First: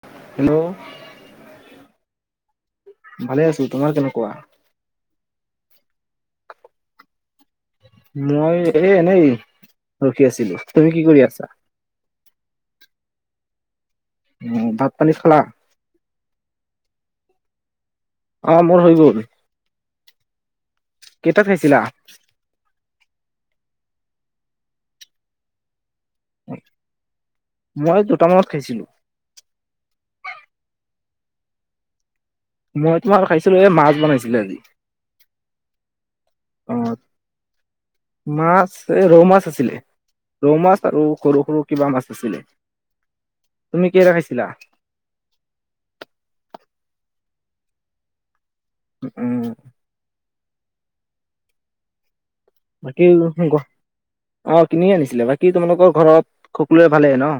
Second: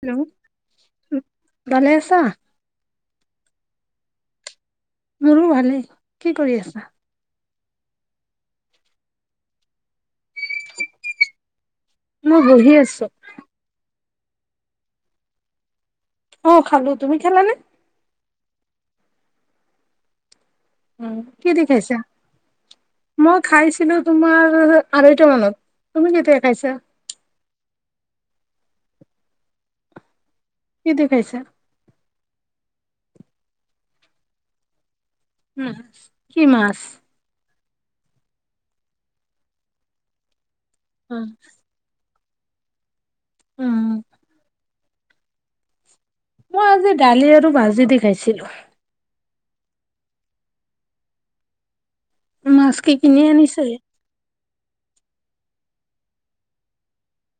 Hello hello ভালেই আছা? ভালে আছোঁ তোমাৰ কেনেকুৱা? মোৰো ভালেই কি কৰি আছা? মই এ এনেই ৰখি আছিলোঁ, তুমি কি কৰি আছা? মই বহি আছোঁ। উ ভাত পানী খালা? অ খালোঁ, তুমি খালানে! অ মোৰ হৈ গ'ল। উ কেইটাত কি দি খাইছিলা খাইছা মই খাইছিলোঁ তোমাৰ আঢ়ৈটা মানত। তুমি কেতিয়া খাইছা? মই দুটা মানত খাইছিলোঁ। কি দি খাইছা? মই তোমাৰ খাইছিলো এ মাছ বনাইছিলে আজি উ কি অ মাছ মাছ এ ৰৌ মাছ আছিলে ৰৌ মাছ আৰু সৰু সৰু কিবা মাছ আছিলে উম, তুমি কিহেৰে খাইছিলা মই আজি দালি আৰু ভাজি দি খাইছিলোঁ। উম। মাছ কি বাকী কিনি আনিছে? অ কিনি আনিছিলে বাকী তোমালোকৰ ঘৰত সকলোৱে ভালেহে ন?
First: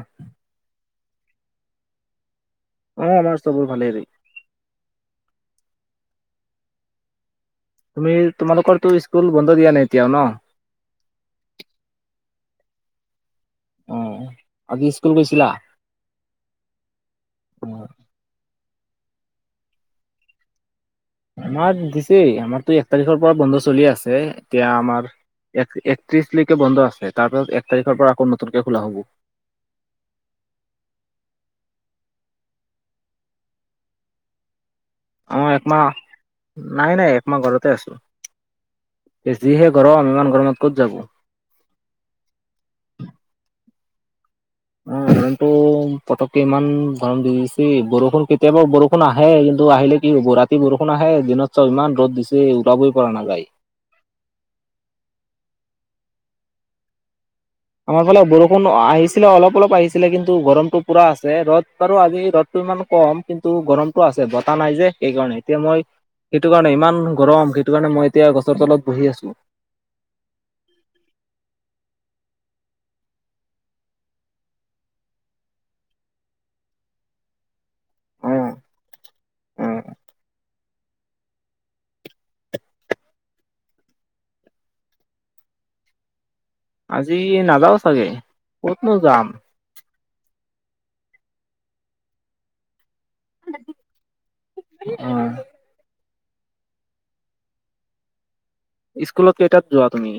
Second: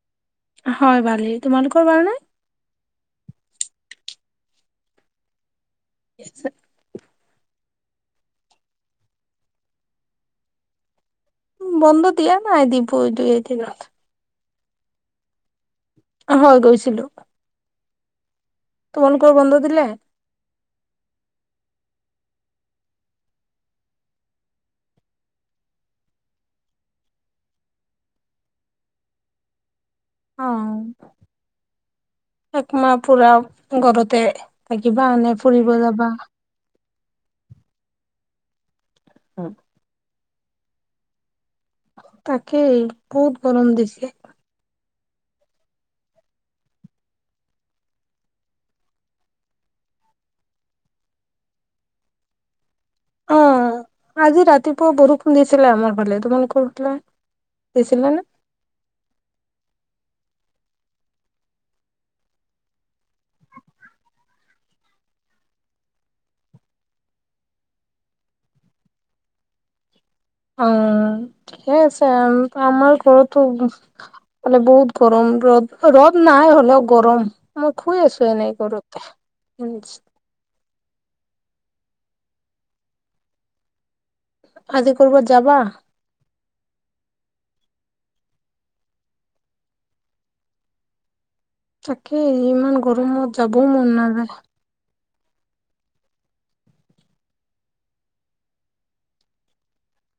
হয় ভালেই তোমালোকৰ ভাল নে? অ আমাৰ চবৰ ভালেই ইচে তুমি তোমালোকৰতো স্কুল বন্ধ দিয়া নাই এতিয়াও ন উম বন্ধ দিয়া নাই দিব দুই এদিনত অ আজি স্কুল গৈছিলা হয় গৈছিলো অ তোমালোকৰ বন্ধ দিলে আমাৰ দিছেই আমাৰতো এক তাৰিখৰ পৰা বন্ধ চলি আছে এতিয়া আমাৰ এক একত্ৰিশলৈকে বন্ধ আছে তাৰপিছত এক তাৰিখৰ পৰা আকৌ নতুনকে খোলা হ'ব অ একমাহ পুৰা ঘৰতে থাকিবা নে অ ফুৰিব একমাহ যাবা নাই নাই একমাহ ঘৰতে আছো যিহে গৰম ইমান গৰমত ক'ত যাব তাকে বহুত গৰম দিছে অ যোনটো পতককে ইমান গৰম দি দিছে বৰষুণ কেতিয়াবা বৰষুণ আহে কিন্তু আহিলে কি হ'ব ৰাতি ৰাতি বৰষুণ আহে দিনত চব ইমান ৰ'দ দিছে উলাবই কৰোণা অ বাই আজি ৰাতিপুৱা বৰষুণ দিছিলে আমাৰ ফালে তোমাৰলোকৰ ফালে আমাৰ দিছিলে ফালে নে বৰষুণ আহিছিলে অলপ অলপ আহিছিলে কিন্তু গৰমতো পুৰা আছে ৰ'দ বাৰু আজি ৰদ টো ইমান কম কিন্তু গৰমটো আছে বতাহ নাই যে সেইকাৰণে এতিয়া মই সেইটো কাৰণে ইমান গৰম সেইটো কাৰণে মই এতিয়া গছৰ তলত বহি আছো উম ঠিকে আছে আৰু আমাৰ ঘৰতো মানে বহুত গৰম ৰ'দ ৰ'দ নাই হ'লেও গৰম মই শুই আছো অ এনেই ঘৰতে অ আজি কৰবাত যাবা আজি নাযাও চাগে কতনো যাম তাকে ইমান গৰমত যাবও মন নাযায় উম স্কুলত কেইটাত যোৱা তুমি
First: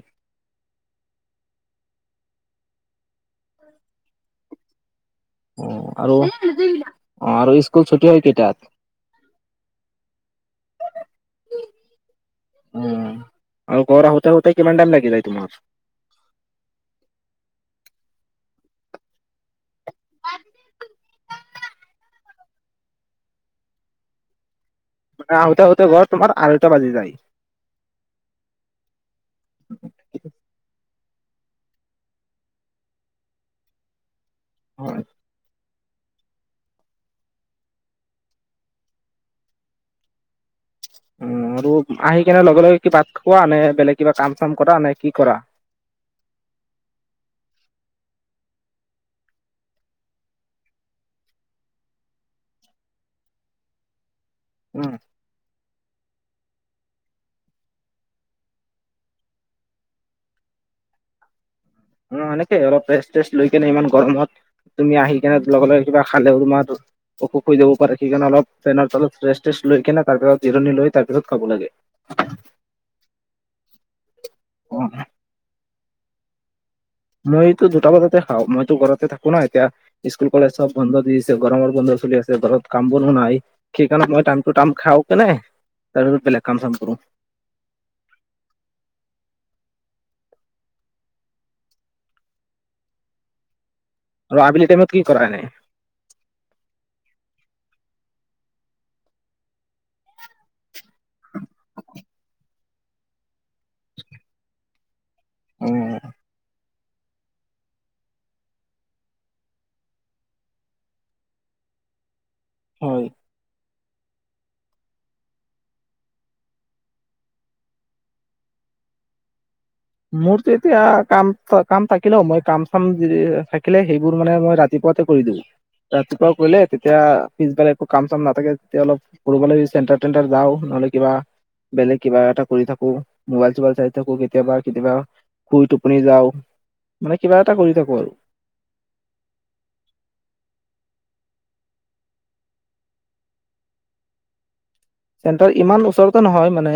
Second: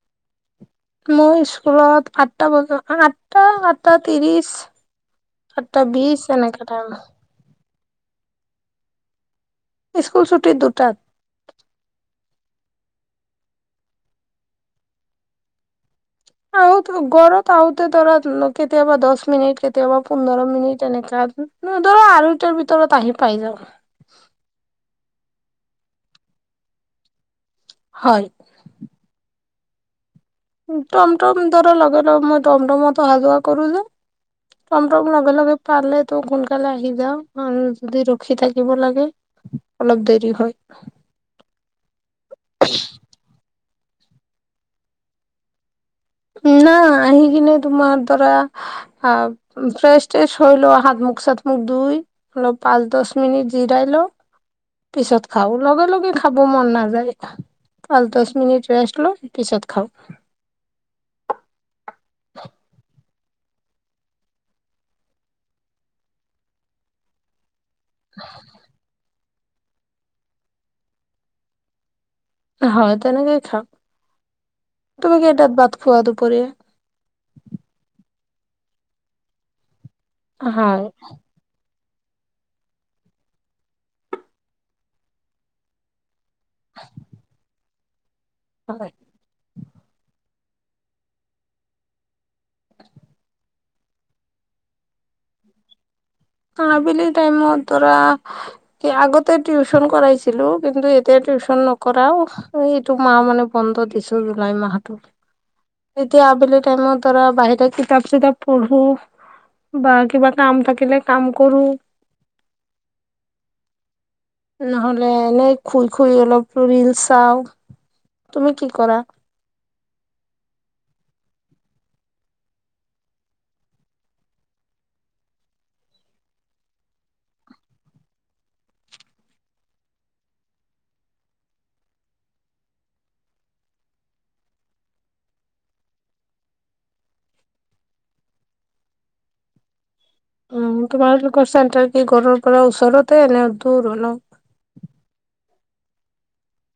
মই স্কুলত আঠটা বজাত আঠটা আঠটা ত্ৰিশ অ সাততা আৰু বিশ এনেকে ধৰ অ আৰু স্কুল ছুটী হয় কেইটাত স্কুল ছুটী দুটাত উম আও ঘৰত আহোতে আহোতে কিমান টাইম লাগি যায় তোমাৰ আহোতে ঘৰত আহোতে ধৰা কেতিয়াবা দহ মিনিট কে কতিয়াবা পোন্ধৰ মিনিট এনেকা ধৰা আঢ়ৈটাৰ ভিতৰত আহি পাই যাও মানে আহোতে আহোতে ঘৰত তোমাৰ আঢ়ৈটা বাজি যায় হয় [unintelligible] টমটম ধৰা লাগে ন মই টমটমতো অহাযোৱা কৰো যে টম টম লগে লগে পালেতো সোনকালে আহি যাওঁ যদি ৰখি থাকিব লাগে অলপ দেৰি হয় উ আৰু আহি কিনে লগে লগে কিবা খোৱা নে বেলেগ কিবা কাম চাম কৰা নে কি কৰা না আহি কিনে তোমাৰ ধৰা আহ ফ্ৰেছ-ট্ৰেছ হৈ লৈ হাতমুখ চাতমুখ ধুই। অলপ পাঁচ দশ মিনিট জিৰাই লওঁ। উম পিছত খাও লগে লগে খাব মন নাযায় পাঁচ দশ মিনিট ৰেষ্ট লওঁ পিছত খাওঁ। অ অ অ, এনেকে অলপ ৰেষ্ট-টেষ্ট লৈ কেনে ইমান গৰমত তুমি আহি কেনে লগে লগে কিবা খালেও তোমাৰ অসুখ হৈ যাব পাৰে সেইকাৰণে অলপ ফেনৰ তলত ৰেষ্ট-টেষ্ট লৈ কিনে তাৰপিছত জিৰণি লৈ তাৰ পিছত খাব লাগে। হয় তেনেকেই খাওক অ', তুমি কেইটাত ভাত খোৱা দুপৰীয়া। মইতো দুটা বজাতে খাও মইতো ঘৰতে থাকো না এতিয়া স্কুল-কলেজ চব হয় বন্ধ দিছে গৰমৰ বন্ধ চলি আছে ঘৰত কাম-বনও নাই সেইকাৰণে মই টাইমটো টাইম খাওঁ কেনে। আৰু বেলেগ কাম-চাম কৰো। ভাল দে। আৰু আবেলিৰ টাইমত কি কৰা এনেই। আবেলি টাইমত ধৰা আহ্ আগতে টিউচন কৰাইছি ছিলো কিন্তু এতিয়া টিউচন নকৰাও এইটো মাহ মানে বন্ধ দিছো জুলাই মাহটো। উম, এতিয়া আবেলিত টাইমত ধৰা বাহিৰা কিতাপ-চিতাপ পঢ়ো বা কিবা কাম থাকিলে কাম কৰো। হয়। নহলে এনেই শুই শুই অলপ ৰিলস চাও। তুমি কি কৰা? মোৰতো এতিয়া কাম ফ কাম থাকিলেও মই কাম-চাম যদি থাকিলে সেইবোৰ মানে মই ৰা ৰাতিপুৱাতে কৰি দিওঁ ৰাতিপুৱা কৰিলে তেতিয়া পিছবাৰে একো কাম-চাম নাথাকে তেতিয়া অলপ ফুৰিবলৈ চেণ্টাৰ-টেণ্টাৰ যাওঁ নহ'লে কিবা। বেলেগ কিবা এটা কৰি থাকো মোবাইল-চোবাইল চাই থাকো কেতিয়াবা। কেতিয়াবা শুই টোপনি যাওঁ মানে কিবা এটা কৰি থাকো আৰু উম তোমালোকৰ চেণ্টাৰ কি ঘৰৰ পৰা ওচৰতে এনে দূৰ অলপ। চেণ্টাৰ ইমান ওচৰতে নহয় মানে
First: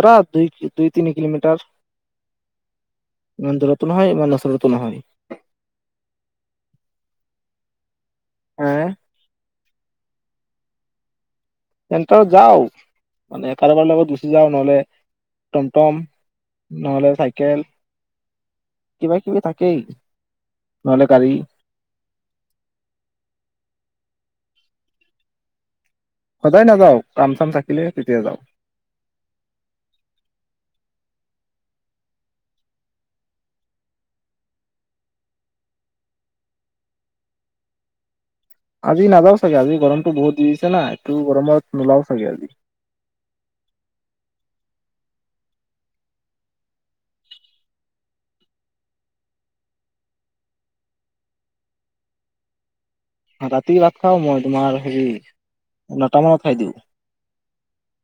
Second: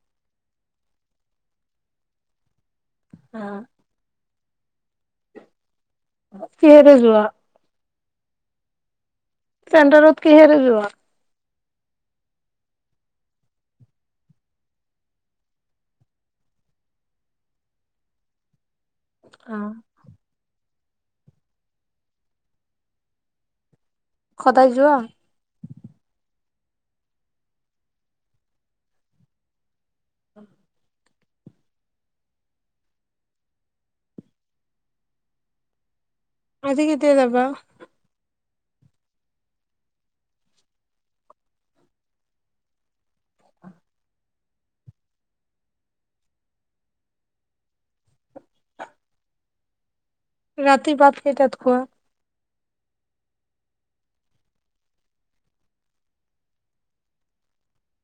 ধৰা দুই, দুই-তিনি কিলোমিটাৰ। [inaudible] ইমান দূৰতো নহয় ইমান ওচৰতো নহয়। কিহেৰে যোৱা এ এ চেণ্টাৰত কিহেৰে যোৱা? চেণ্টাৰত যাও মানে এ কাৰোবাৰ লগত গুচি যাও নহলে টমটম। নহ'লে চাইকেল কিবা কিবি থাকেই নহ'লে গাড়ী। সদায় যোৱা। সদায় নাযাও কাম-চাম থাকিলে তেতিয়া যাওঁ। উম হু। আজি কেতিয়া যাবা? আজি নাযাও চাগে আজি গৰমটো বহুত দি দিছে না এইটো গৰমত নোলাও চাগে আজি। ৰাতি ভাত কেইটাত খোৱা? ৰাতি ভাত খাও মই তোমাৰ হেৰি নটা মানত খাই দিওঁ।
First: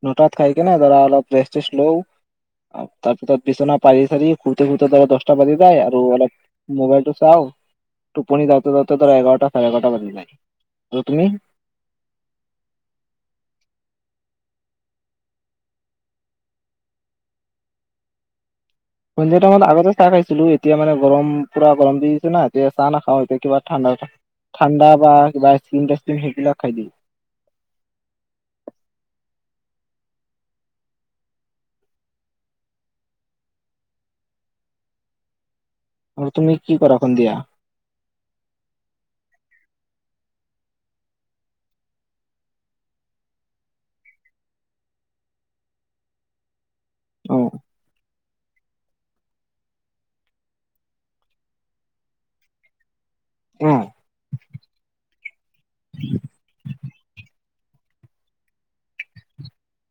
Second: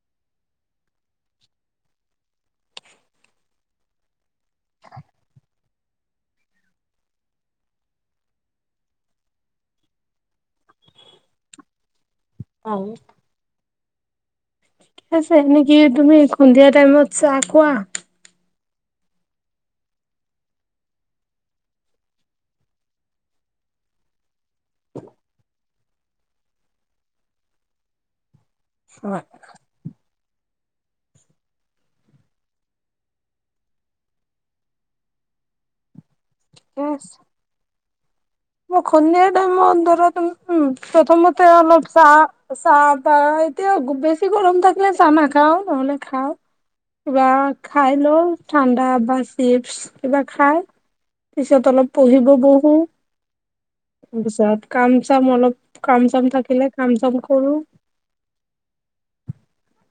নটাত খাই কেনে ধৰা অলপ ৰেষ্ট-টেষ্ট লও। তাৰপিছত বিচনা পাৰি-চাৰি শুৱতে শুৱতে ধৰা দশটা বাজি যায় আৰু অলপ মোবাইলটো চাওঁ টোপনি যাওঁতে যাওঁতে ধৰা এঘাৰটা সাৰে এঘাৰটা তাৰমানে নাই আৰু তুমি। অ উঠ। আছে নেকি। তুমি সন্ধিয়া টাইমত চাহ খোৱা। সন্ধিয়া টাইমত আগতে চাহ খাইছিলো এতিয়া মানে গৰম পুৰা গৰম দিছে না, এতিয়া চাহ নাখাওঁ এতিয়া কিবা ঠাণ্ডা ঠাণ্ডা বা কিবা স্ত্ৰিং টেস্ত্ৰিং সেইবিলাক খাই দিওঁ। হয়। আৰু তুমি কি কৰা সন্ধিয়া? মই সন্ধিয়া টাইমত ধৰা উ উ, প্ৰথমতে অলপ চাহ চাহ পাই এতিয়া গুব বেছি গৰম থাকিলে চাহ নাখাওঁ নহলে খাওঁ। কিবা অ খাই লওঁ ঠাণ্ডা বাছ। চিপচ কিবা খাই পিছত অলপ পঢ়িব বহোঁ। অঁ অ। তাৰপিছত কাম চাম অলপ কাম চাম থাকিলে কাম চাম কৰোঁ।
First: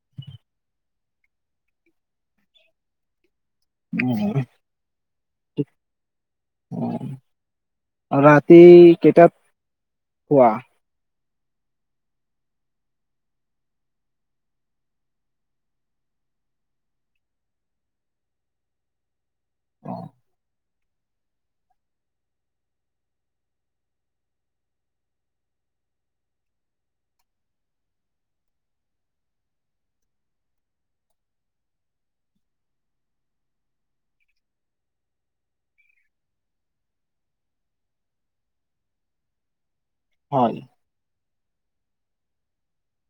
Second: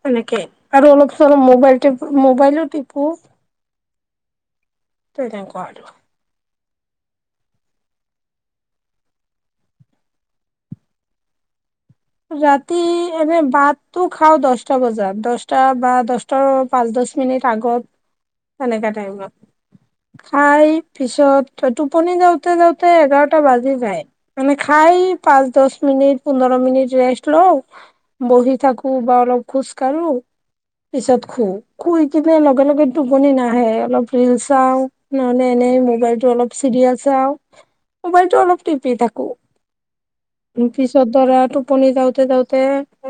সেনেকে আৰু অলপ চলপ মোবাইল টিপ মোবাইলো টিপো [unintelligible] তেনেকুৱা আৰু অহ, ৰাতি কেইটাত শুৱা? ৰাতি এনে ভাতটো খাওঁ দছটা বজাত। দছটা বা দছ পাঁচ দছ মিনিট আগত, তেনেকা টাইমত। অ খাই পিছত, টোপনি যাওঁতে যাওঁতে এঘাৰটা বাজি যায়। মানে খাই পাঁচ দহ মিনিট, পোন্ধৰ মিনিট ৰেষ্ট লওঁ। বহি থাকো বা অলপ খোজ কাঢ়োঁ। পিছত শুওঁ, শুই কিনে লগে লগে টোপনি নাহে, অলপ ৰিল চাওঁ। নহলে এনেই মোবাইলটো অলপ চিৰিয়েল চাওঁ। মোবাইলটো অলপ টিপি থাকোঁ। হয়। পিছত ধৰা টোপনি যাওঁতে যাওঁতে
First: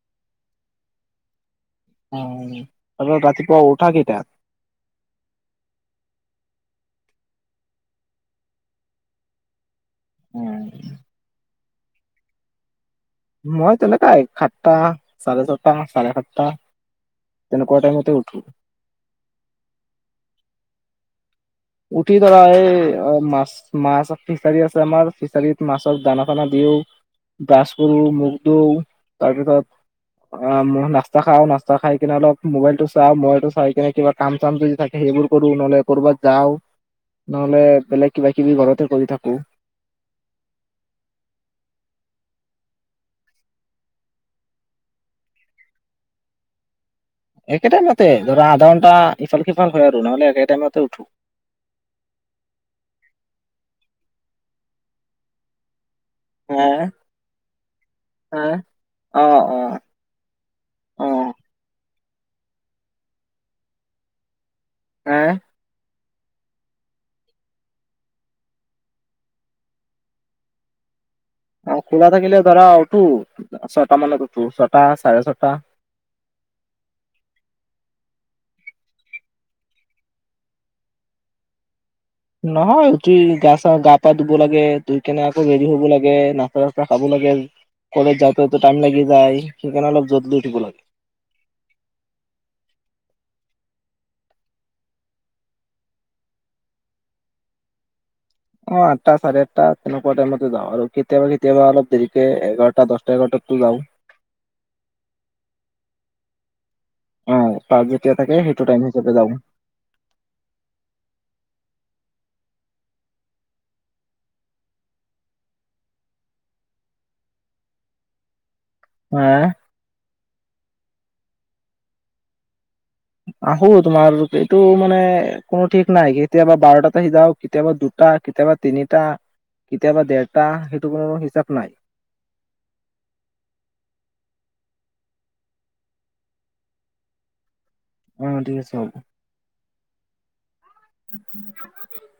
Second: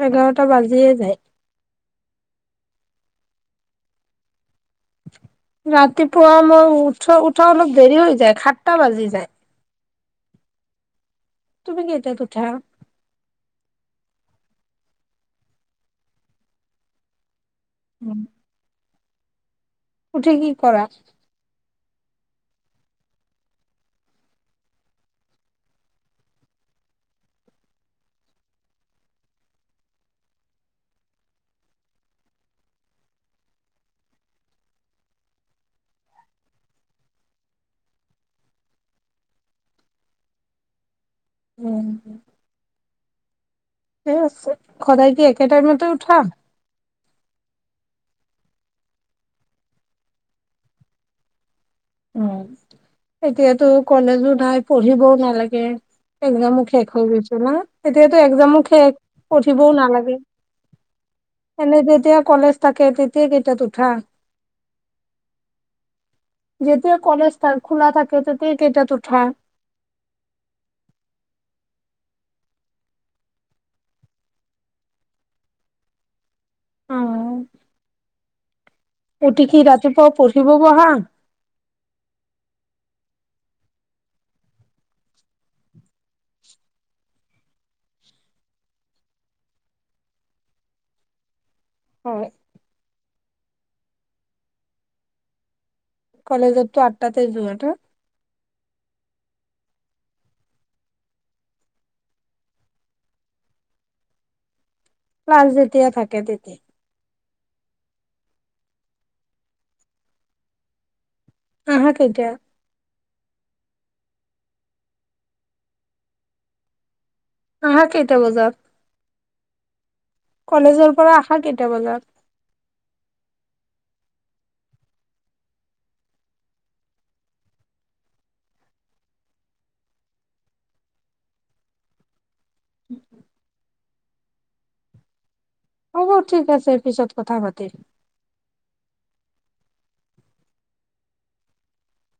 এঘাৰটা বাজিয়ে যায়। অহ, তাৰপাছত ৰাতিপুৱা উঠা কেইটাত? ৰাতিপুৱা মই উঠো, উঠা অলপ দেৰি হৈ যায়, সাতটা বাজি যায়। উম। তুমি কেইটাত উঠা? মই তেনেকাই। সাতটা, চাৰে ছটা, চাৰে সাতটা। তেনেকোৱা টাইমতে উঠো। উঠি কি কৰা? উঠি ধৰা এই, মাছ মাছ, ফিচাৰী আছে আমাৰ, ফিচাৰীত মাছৰ দানা খানা দিওঁ। ব্ৰাছ কৰোঁ, মুখ ধোওঁ, তাৰপিছত অ মই নাস্তা খাওঁ, নাস্তা খাই কিনে অলপ মোবাইলটো চাওঁ। মোবাইলটো চাই কিনে কিবা কাম চাম যদি থাকে সেইবোৰ কৰোঁ, নহলে কৰবাত যাওঁ, নহলে বেলেগ কিবা কিবি ঘৰতে কৰি থাকোঁ। উম। এই আছে, সদায় কি একে টাইমতে উঠা? একে টাইমতে। ধৰা আধা ঘণ্টা ইফাল সিফাল হয় আৰু নহলে একে টাইমতে উঠো। অহ, এতিয়াতো কলেজো নাই, পঢ়িবও নালাগে। একজামো হা শেষ হৈ গৈছে না, এতিয়াতো হা একজামো শেষ। অ অ পঢ়িবও নালাগে। অ এনে যেতিয়া কলেজ থাকে, তেতিয়া কেইটাত উঠা? হে? যেতিয়া কলেজ থা খোলা থাকে, তেতিয়া কেইটাত উঠা? অ খোলা থাকিলে ধৰা উঠো, ছয়টা মানত উঠো। ছটা, চাৰে ছটা অ, উঠি কি ৰাতিপুৱা পঢ়িব বহা? নহয় উঠি, গা চা, গা পা ধুব লাগে, ধুই কেনে আকৌ ৰেদি হব লাগে। নাচতা চাচতা খাব লাগে। কলেজ যাওঁতে টাইম লাগি যায়। সেইকাৰনে অলপ জল্দি উঠিব লাগে। হয়। কলেজতটো আঠটাতে যোৱা নহ অ আঠটা চাৰে আঠটা তেনেকুৱা টাইমতে যাও আৰু কেতিয়াবা কেতিয়াবা অলপ দেৰিকে এঘাৰটা দহটা এঘাৰটাতো যাওঁ। ক্লাছ যেতিয়া থাকে তেতিয়া অ পাক যেতিয়া থাকে সেইটো টাইম হিচাপে যাওঁ। আহা কেইটাত? আহা কেইটা বজাত? হা কলেজৰ পৰা আহা কেইটা বজাত? আহো তোমাৰ, এইটো মানে কোনো ঠিক নাই। কেতিয়াবা বাৰটাত আহি যাওঁ, কেতিয়াবা দুটা টা কেতিয়াবা তিনিটা, কেতিয়াবা দেৰটা, সেইটো কোনো হিচাপ নাই। [unintelligible] হ'ব ঠিক আছে, পিছত কথা পাতিম। অ ঠিক আছে, হব। [unintelligible]